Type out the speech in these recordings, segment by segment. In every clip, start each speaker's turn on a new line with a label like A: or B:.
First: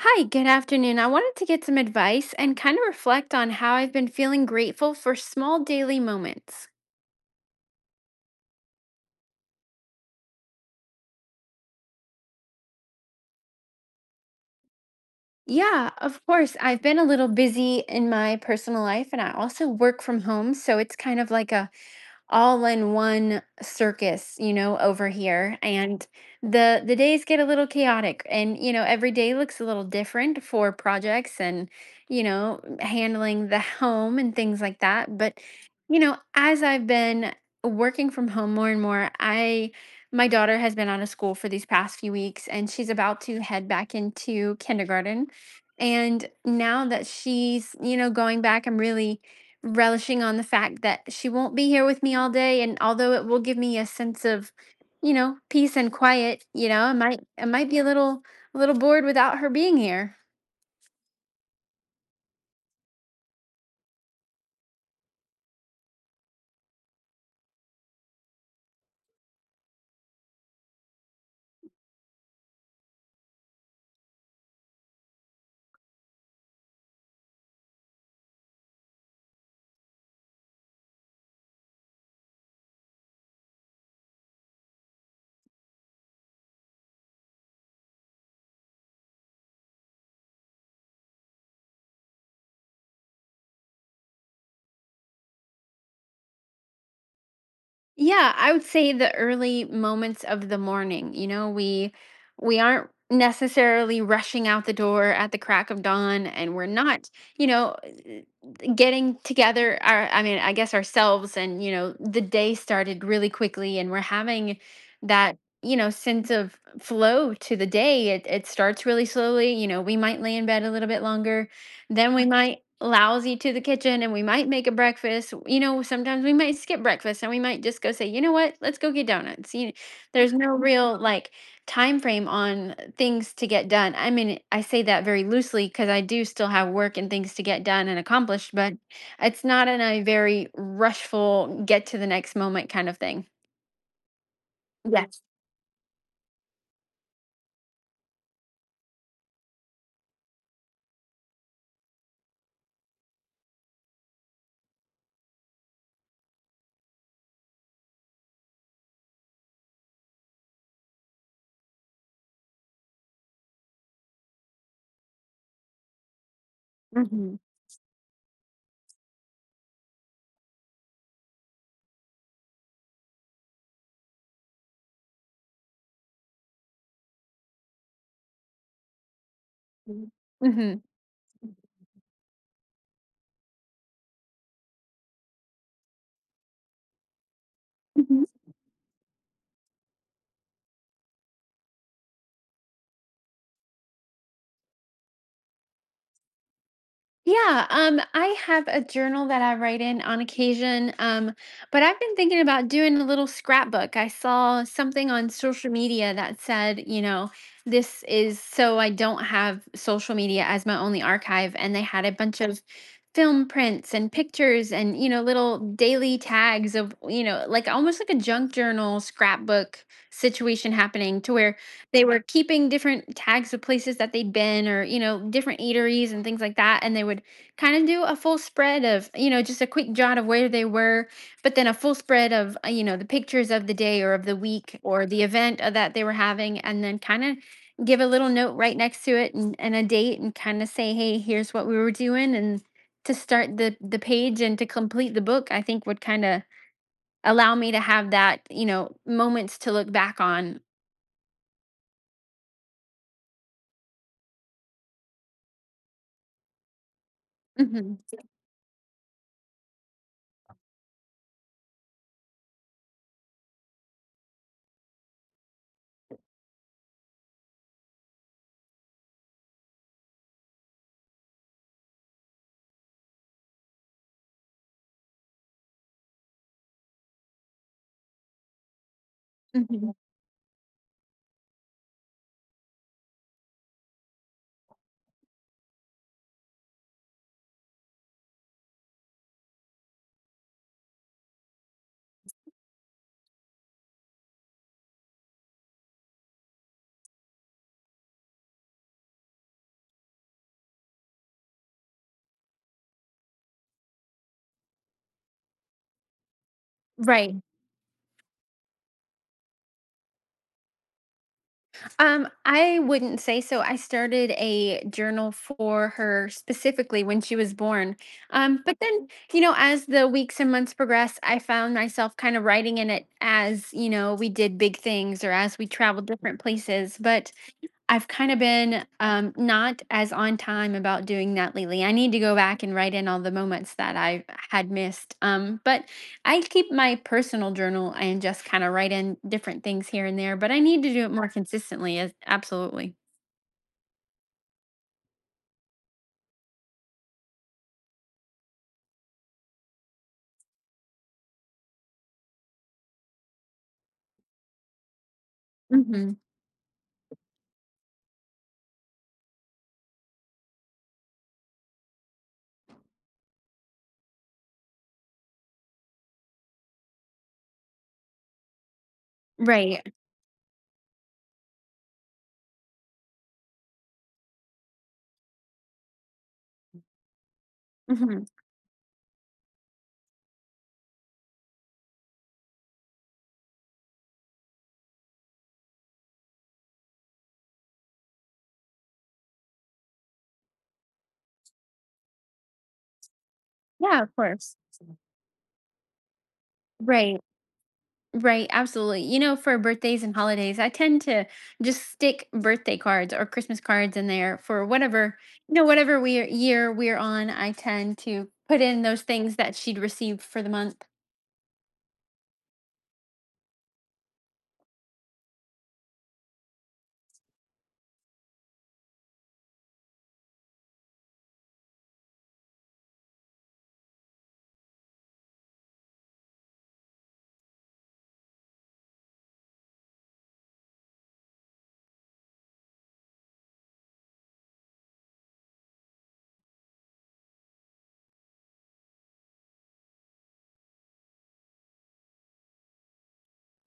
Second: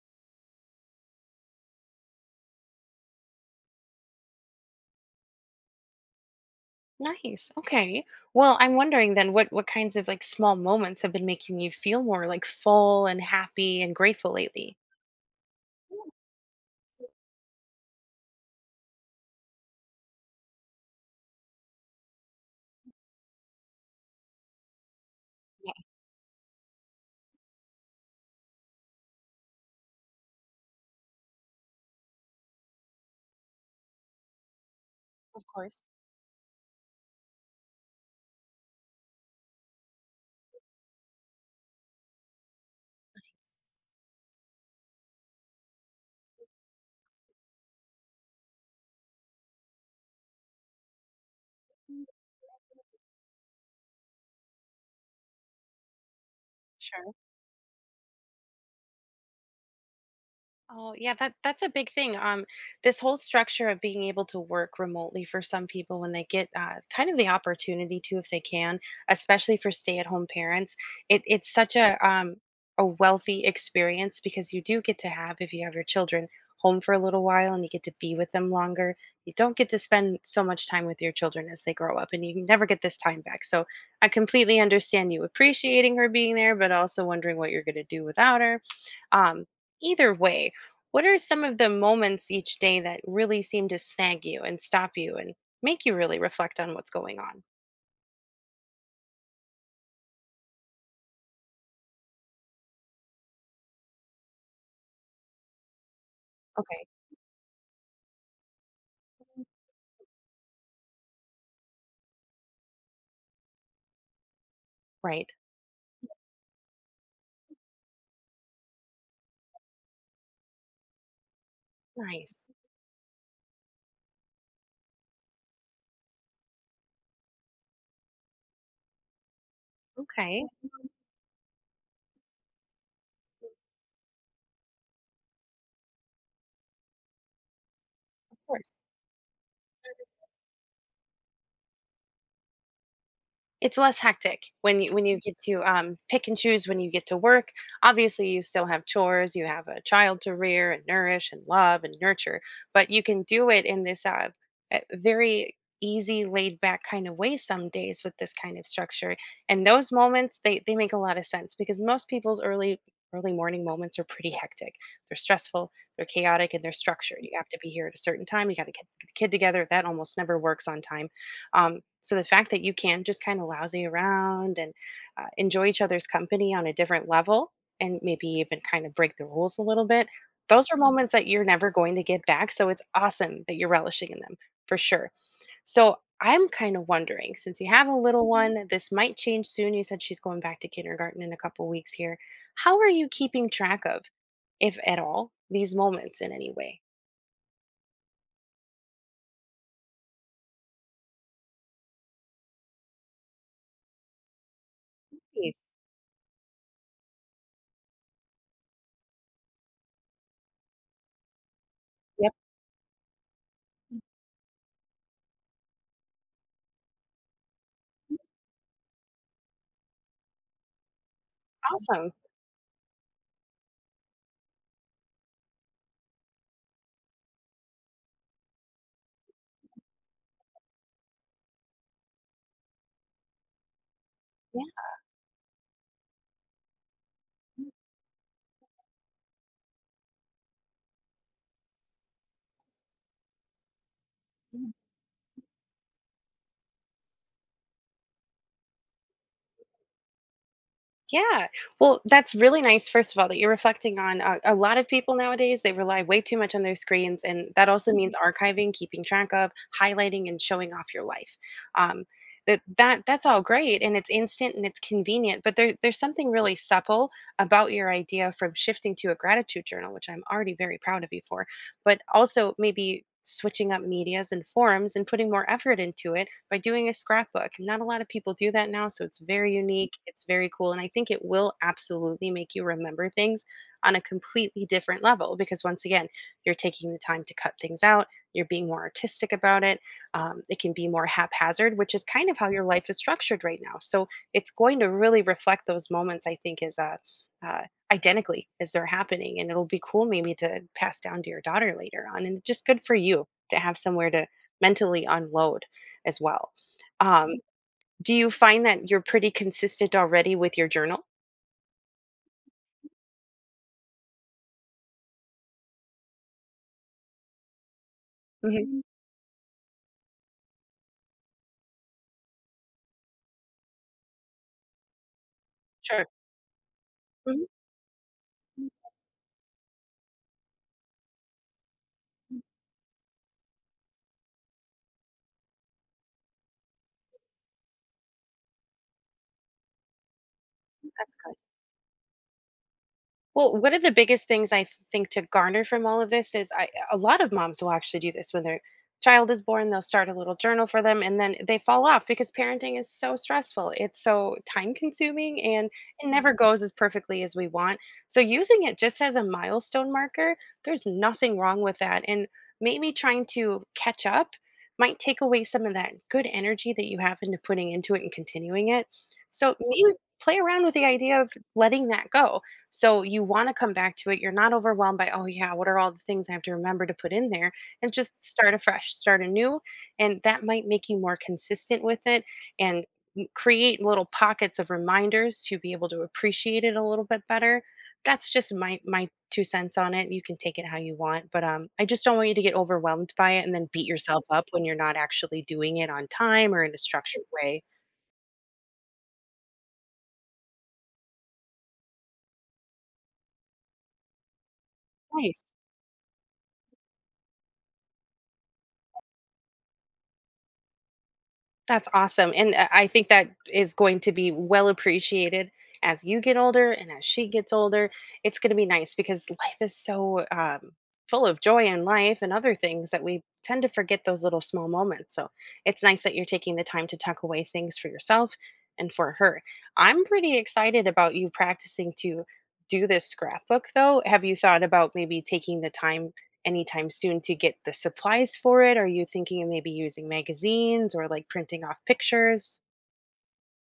A: Hi, good afternoon. I wanted to get some advice and kind of reflect on how I've been feeling grateful for small daily moments.
B: Nice. Okay. Well, I'm wondering then what kinds of like small moments have been making you feel more like full and happy and grateful lately?
A: Yeah, of course. I've been a little busy in my personal life and I also work from home. So it's kind of like a all in one circus, you know, over here.
B: Yes,
A: And the days get a little chaotic and you know, every day looks a little different for projects and you know, handling the home and things like that. But
B: of course.
A: you know, as I've been working from home more and more, I my daughter has been out of school for these past few weeks and she's about to head back into kindergarten. And now that she's, you know, going back, I'm really relishing on the fact that she won't be here with me all day and although it will give me a sense of you know peace and quiet you know i
B: Sure.
A: might i might be a little bored without her being here.
B: Oh, yeah, that's a big thing. This whole structure of being able to work remotely for some people when they get kind of the opportunity to, if they can, especially for stay-at-home parents, it's such a wealthy experience because you do get to have, if you have your children home for a little while and you get to be with them longer. You don't get to spend so much time with your children as they grow up, and you can never get this time back. So I completely understand you appreciating her being there, but also wondering what you're going to do without her. Um, Either way, what are some of the moments each day that really seem to snag you and stop you and make you really reflect on what's going on?
A: Yeah, I would say the early moments of the morning. You know, we aren't necessarily rushing out the door at the crack of dawn and we're
B: Okay.
A: not, you know, getting together our I mean, I guess ourselves and, you know, the day started really quickly and we're having
B: Right.
A: that, you know, sense of flow to the day. It starts really slowly, you know, we might lay in bed a little bit longer, then we
B: Nice.
A: might lousy to the kitchen and we might make a breakfast. You know, sometimes we might skip breakfast and we might just go say, you know what, let's go get donuts. You there's
B: Okay.
A: no real like time frame on things to get done. I mean, I say that very loosely because I do still have work and things to get done and
B: Of
A: accomplished,
B: course.
A: but it's not in a very rushful get to the next moment kind of thing.
B: It's less hectic when you
A: Yes.
B: get to, pick and choose when you get to work. Obviously, you still have chores, you have a child to rear and nourish and love and nurture, but you can do it in this, very easy, laid back kind of way some days with this kind of structure, and those moments, they make a lot of sense because most people's early morning moments are pretty hectic. They're stressful, they're chaotic, and they're structured. You
A: Mm-hmm.
B: have to be here at a certain time, you gotta get the kid together, that almost never works on time. So the fact that you can just kind of lousy around and enjoy each other's company on a different level and maybe even kind of break the rules a little bit, those
A: Mm-hmm.
B: are moments that you're never going to get back. So it's awesome that you're relishing in them for sure. So I'm kind of wondering since you have a little one, this might change soon. You said she's going back to kindergarten in a couple weeks here. How are you keeping track of, if at all, these moments in any way?
A: Yeah, I have a journal that I write in on occasion, but I've been thinking about doing a little scrapbook. I saw something on
B: Please.
A: social media that said, you know, this is so I don't have social media as my only archive, and they had a
B: Yep.
A: bunch of film prints and pictures and, you know, little daily tags of, you know, like almost like a junk journal scrapbook situation happening to where they
B: Awesome.
A: were keeping different tags of places that they'd been or you know different eateries and things like that and they would kind of do a full spread of you know just a quick jot of where they were but then a full spread of you know the pictures of the day or of the week or the event that they were having and then kind of give a little note right next to it and a date and kind of say hey here's what we were doing and to start the page and to
B: Hmm.
A: complete the book I think would kind of allow me to have that you know moments to look back on.
B: Yeah. Well, that's really nice, first of all, that you're reflecting on a lot of people nowadays, they rely way too much on their screens, and that also
A: Mhm,
B: means archiving, keeping track of, highlighting, and showing off your life. Um, that's all great and it's instant and it's convenient but there's something really supple about your idea from shifting to a gratitude journal which I'm already very proud of you for, but also maybe switching up medias and forums and putting more effort into it by doing a scrapbook. Not a lot of people do that now, so it's very
A: mhm.
B: unique, it's very cool, and I think it will absolutely make you remember things on a completely different level because once again, you're taking the time to cut things out, you're being more artistic about it. It can be more haphazard, which is kind of how your life is structured right now. So it's going to really reflect those moments, I think, as a uh, identically as they're happening and it'll be cool maybe to pass down to your daughter later on and just good for you to have somewhere to mentally unload as well. um,
A: Right.
B: do you find that you're pretty consistent already with your journal?
A: I wouldn't say so. I started a journal for her specifically when she was born. But
B: Hmm.
A: then, you know, as the weeks and months progressed, I found myself kind of writing in it as, you know, we did big things or as we traveled
B: Sure.
A: different places. But
B: Mhm.
A: I've kind of been not as on time about doing that lately. I need to go back and write in all the moments that I had missed. But I keep my personal journal and just kind of write in different things here and there. But I need to do
B: That's
A: it more
B: good.
A: consistently. As absolutely.
B: Well, one of the biggest things I think to garner from all of this is I a lot of moms will actually do this when their child is born, they'll start a little journal for them and then they fall off because parenting is so stressful. It's so time consuming and it
A: Hmm.
B: never Mhm. goes as perfectly as we want. So using it just as a milestone marker, there's nothing wrong with that. And maybe trying to catch up might take away some of that good energy that you have into putting into it and continuing it. So
A: Right.
B: maybe play around with the idea of letting that go so you want to come back to it. You're not overwhelmed by, oh, yeah, what are all the things I have to remember to put in there? And just
A: Hmm.
B: start afresh, start anew. And that might make you more consistent with it and create little pockets of reminders to be able to appreciate it a little bit better. That's just my two cents on it. You can take it how you want, but I just don't want you to get overwhelmed by it and then beat
A: Yeah, of
B: yourself up
A: course.
B: when you're not actually doing it on time or in a
A: Right.
B: structured way.
A: Right, absolutely. You know, for birthdays and holidays, I tend to just stick birthday cards or Christmas cards in there for whatever,
B: Nice.
A: you know, whatever we year we're on, I tend to put in those things that she'd received for the month.
B: That's awesome, and I think that is going to be well appreciated as you get older and as she gets older. It's gonna be nice because life is so, full of joy and life and other things that we tend to forget those little small moments, so it's nice that you're taking the time to tuck away things for yourself and for her. I'm pretty excited about you practicing to do this scrapbook, though. Have you thought about maybe taking the time anytime soon to get the supplies for it? Are you thinking of maybe using magazines or like printing off pictures?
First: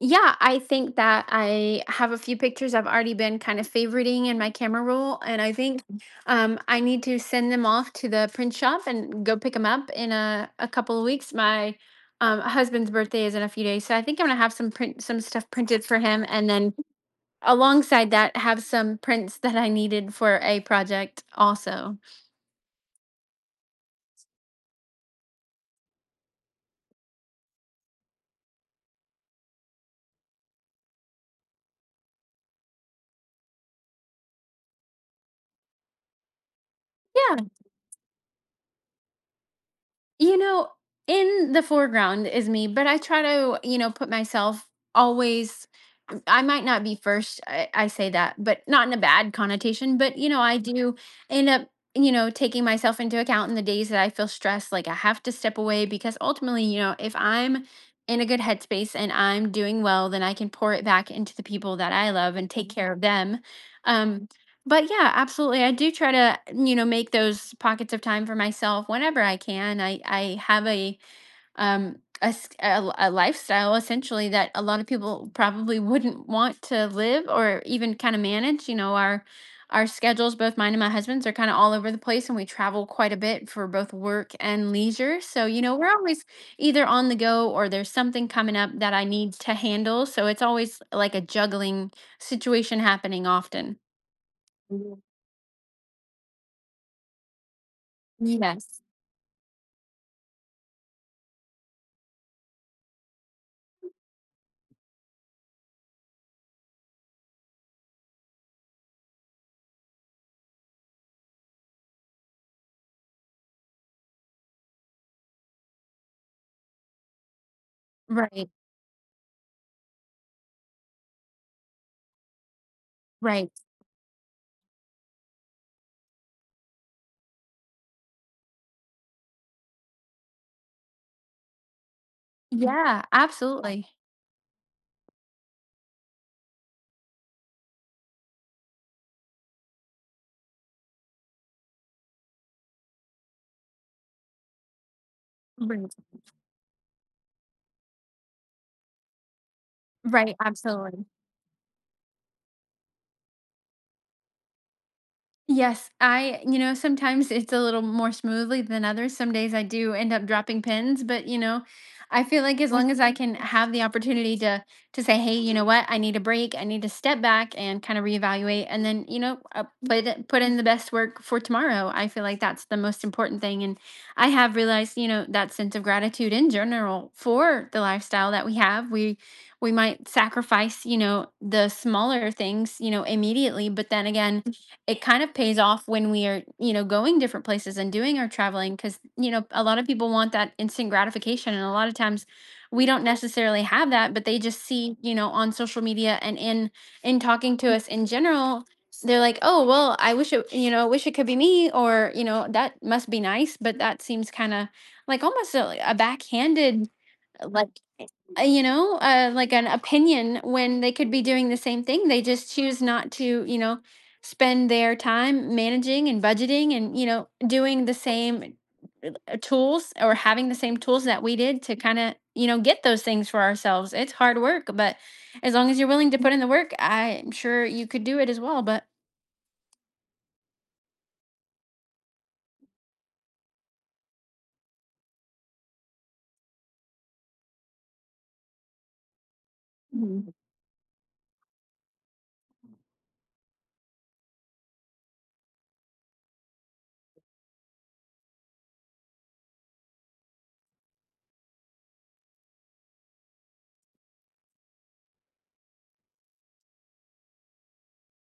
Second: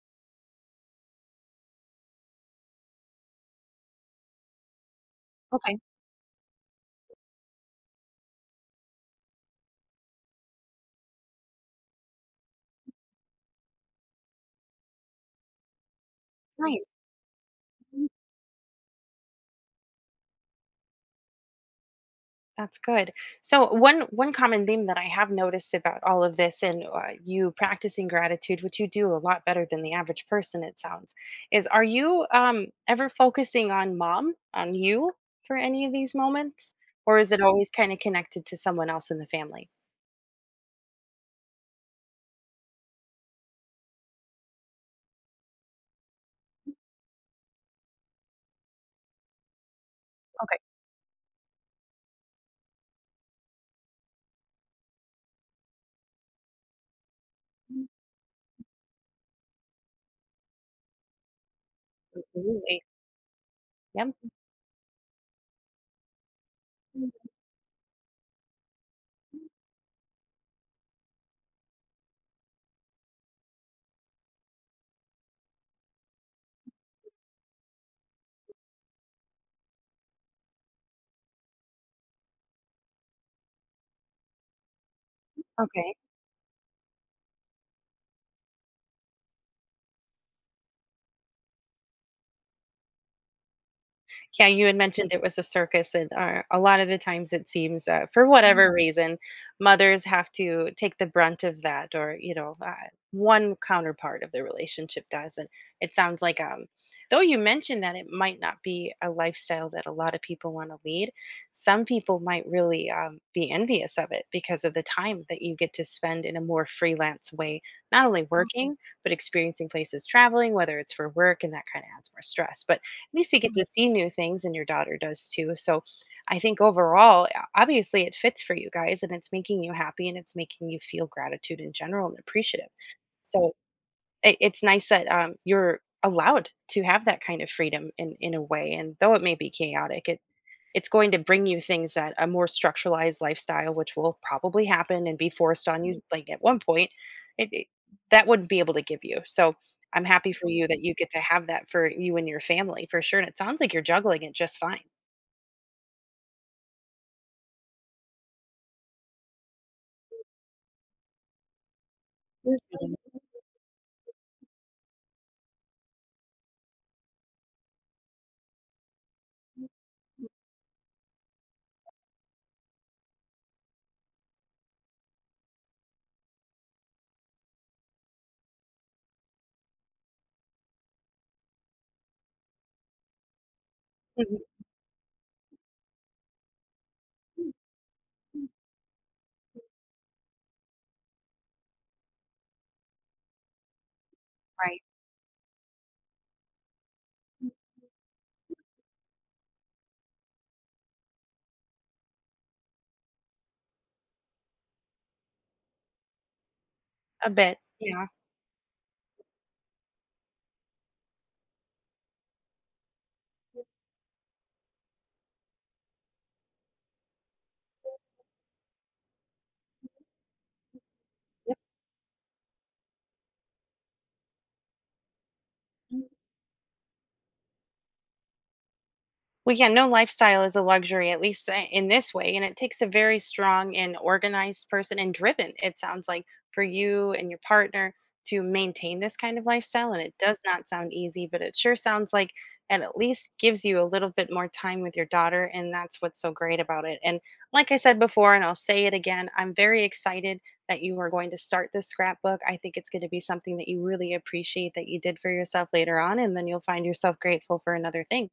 A: Yeah, I think that I have a few pictures I've already been kind of favoriting in my camera roll, and I
B: Okay,
A: think I need to send them off to the print shop and go pick them up in a couple of weeks. My husband's birthday is in a few days, so I think I'm gonna have some print some stuff printed for him, and then
B: nice. Mhm.
A: alongside that have some prints that I needed for a project also.
B: That's good. So one common theme that I have noticed about all of this and you practicing gratitude, which you do a lot better than the average person, it sounds, is are you ever focusing on mom, on you for any of these moments, or is it
A: Yeah,
B: always kind of connected to someone else in the family?
A: you know, in the foreground is me, but I try to, you know, put myself always I might not be first. I say that, but not in a bad connotation. But you know, I
B: Okay.
A: do end up, you know, taking myself into account in the days that I feel stressed. Like I have to step away because ultimately, you know, if I'm
B: Mm,
A: in a good headspace and I'm doing well, then I can pour it back into the people that I love and take
B: absolutely.
A: care of them.
B: Yep.
A: Um, But yeah, absolutely. I do try to, mm, you know, make
B: Mm.
A: those pockets of time for myself whenever I can. I have a um a lifestyle essentially that a lot of people probably wouldn't want to live or even kind of manage. You know, our schedules, both mine and my husband's, are kind of all over the place, and we travel quite a bit for both work and leisure. So you know, we're
B: Okay.
A: always either on the go or there's something coming up that I need to handle. So it's always like a juggling situation happening often.
B: Yeah, you had mentioned it was a circus, and a lot of the times it seems, for whatever Mm.
A: Yes.
B: reason, mothers have to take the brunt of that, or you know, one counterpart of the relationship does. And it sounds like, though you mentioned that it might not be a lifestyle that a lot of people want to lead, some people might really be envious of it because of the time that you get to spend in a more freelance way, not only Mm.
A: Right,
B: working but experiencing places, traveling, whether it's for work, and that kind of adds more stress, but least you
A: right.
B: get to see new things and your daughter does too. So I think overall, obviously it fits for you guys and it's making you happy and it's making you feel gratitude in general and appreciative.
A: Yeah,
B: So
A: absolutely.
B: it's nice that you're allowed to have that kind of freedom in a way. And though it may be chaotic, it's going to bring you things that a more structuralized lifestyle, which will probably happen and be forced on
A: Right,
B: you, like at one point, it, it- that wouldn't be able to give you. So I'm happy
A: right,
B: for you that you
A: absolutely.
B: get to have that for you and your family for sure. And it sounds like you're juggling it just fine.
A: Yes, I you know, sometimes it's a little more smoothly than others. Some days I do end up dropping pins, but you know, I feel
B: Yes,
A: like as long
B: ma'am.
A: as I Mhm. can have the opportunity to say, "Hey, you know what? I need a break. I need to step back and kind of reevaluate and then, you know, put it- put in the best work for tomorrow." I feel like that's the most important thing and I have realized, you know, that sense of gratitude in general for the lifestyle that we have. We might sacrifice, you know, the smaller things, you know, immediately, but then again,
B: Mhm,
A: it kind of pays off when we are, you know, going different places and doing our traveling because, you know, a lot of people want that instant gratification. And a lot of times we don't necessarily have that, but they just
B: right.
A: see, you know, on social media and in talking to us in general, they're like, oh well, I wish it, you know, wish it could be me, or, you know, that must be nice. But that seems kind of like almost a, like a backhanded
B: A bit,
A: like
B: yeah.
A: you know, like an opinion when they could be doing the same thing. They just choose not to, you know, spend their time managing and budgeting and, you know, doing the same tools or having the same tools that we did to kind of, you know, get those things for ourselves. It's hard work, but as long as you're willing to put in the work, I'm sure you could do it as well. But
B: Well, yeah, no lifestyle is a luxury, at least in this way. And it takes a very strong and organized person and driven, it sounds like, for you and your partner to maintain this kind of lifestyle. And it does not sound easy, but it sure sounds like it at least gives you a little bit more time with your daughter. And that's what's so great about it. And like I said before, and I'll say it again, I'm very excited that you are going to start this scrapbook. I think it's going to be something that you really appreciate that you did for yourself later on. And then you'll find yourself grateful for another thing.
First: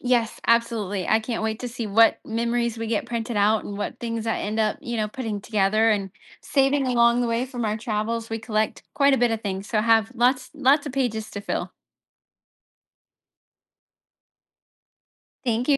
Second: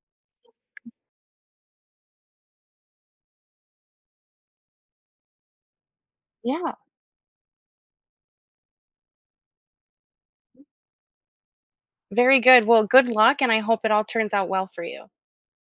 A: yes, absolutely. I can't wait to see what memories we get printed out and what things I end up, you know, putting together and
B: Yeah.
A: saving along the way from our travels. We collect quite a bit of things, so have lots of pages to fill.
B: Very good. Well, good luck, and I hope it all turns out well for you.
A: Thank you.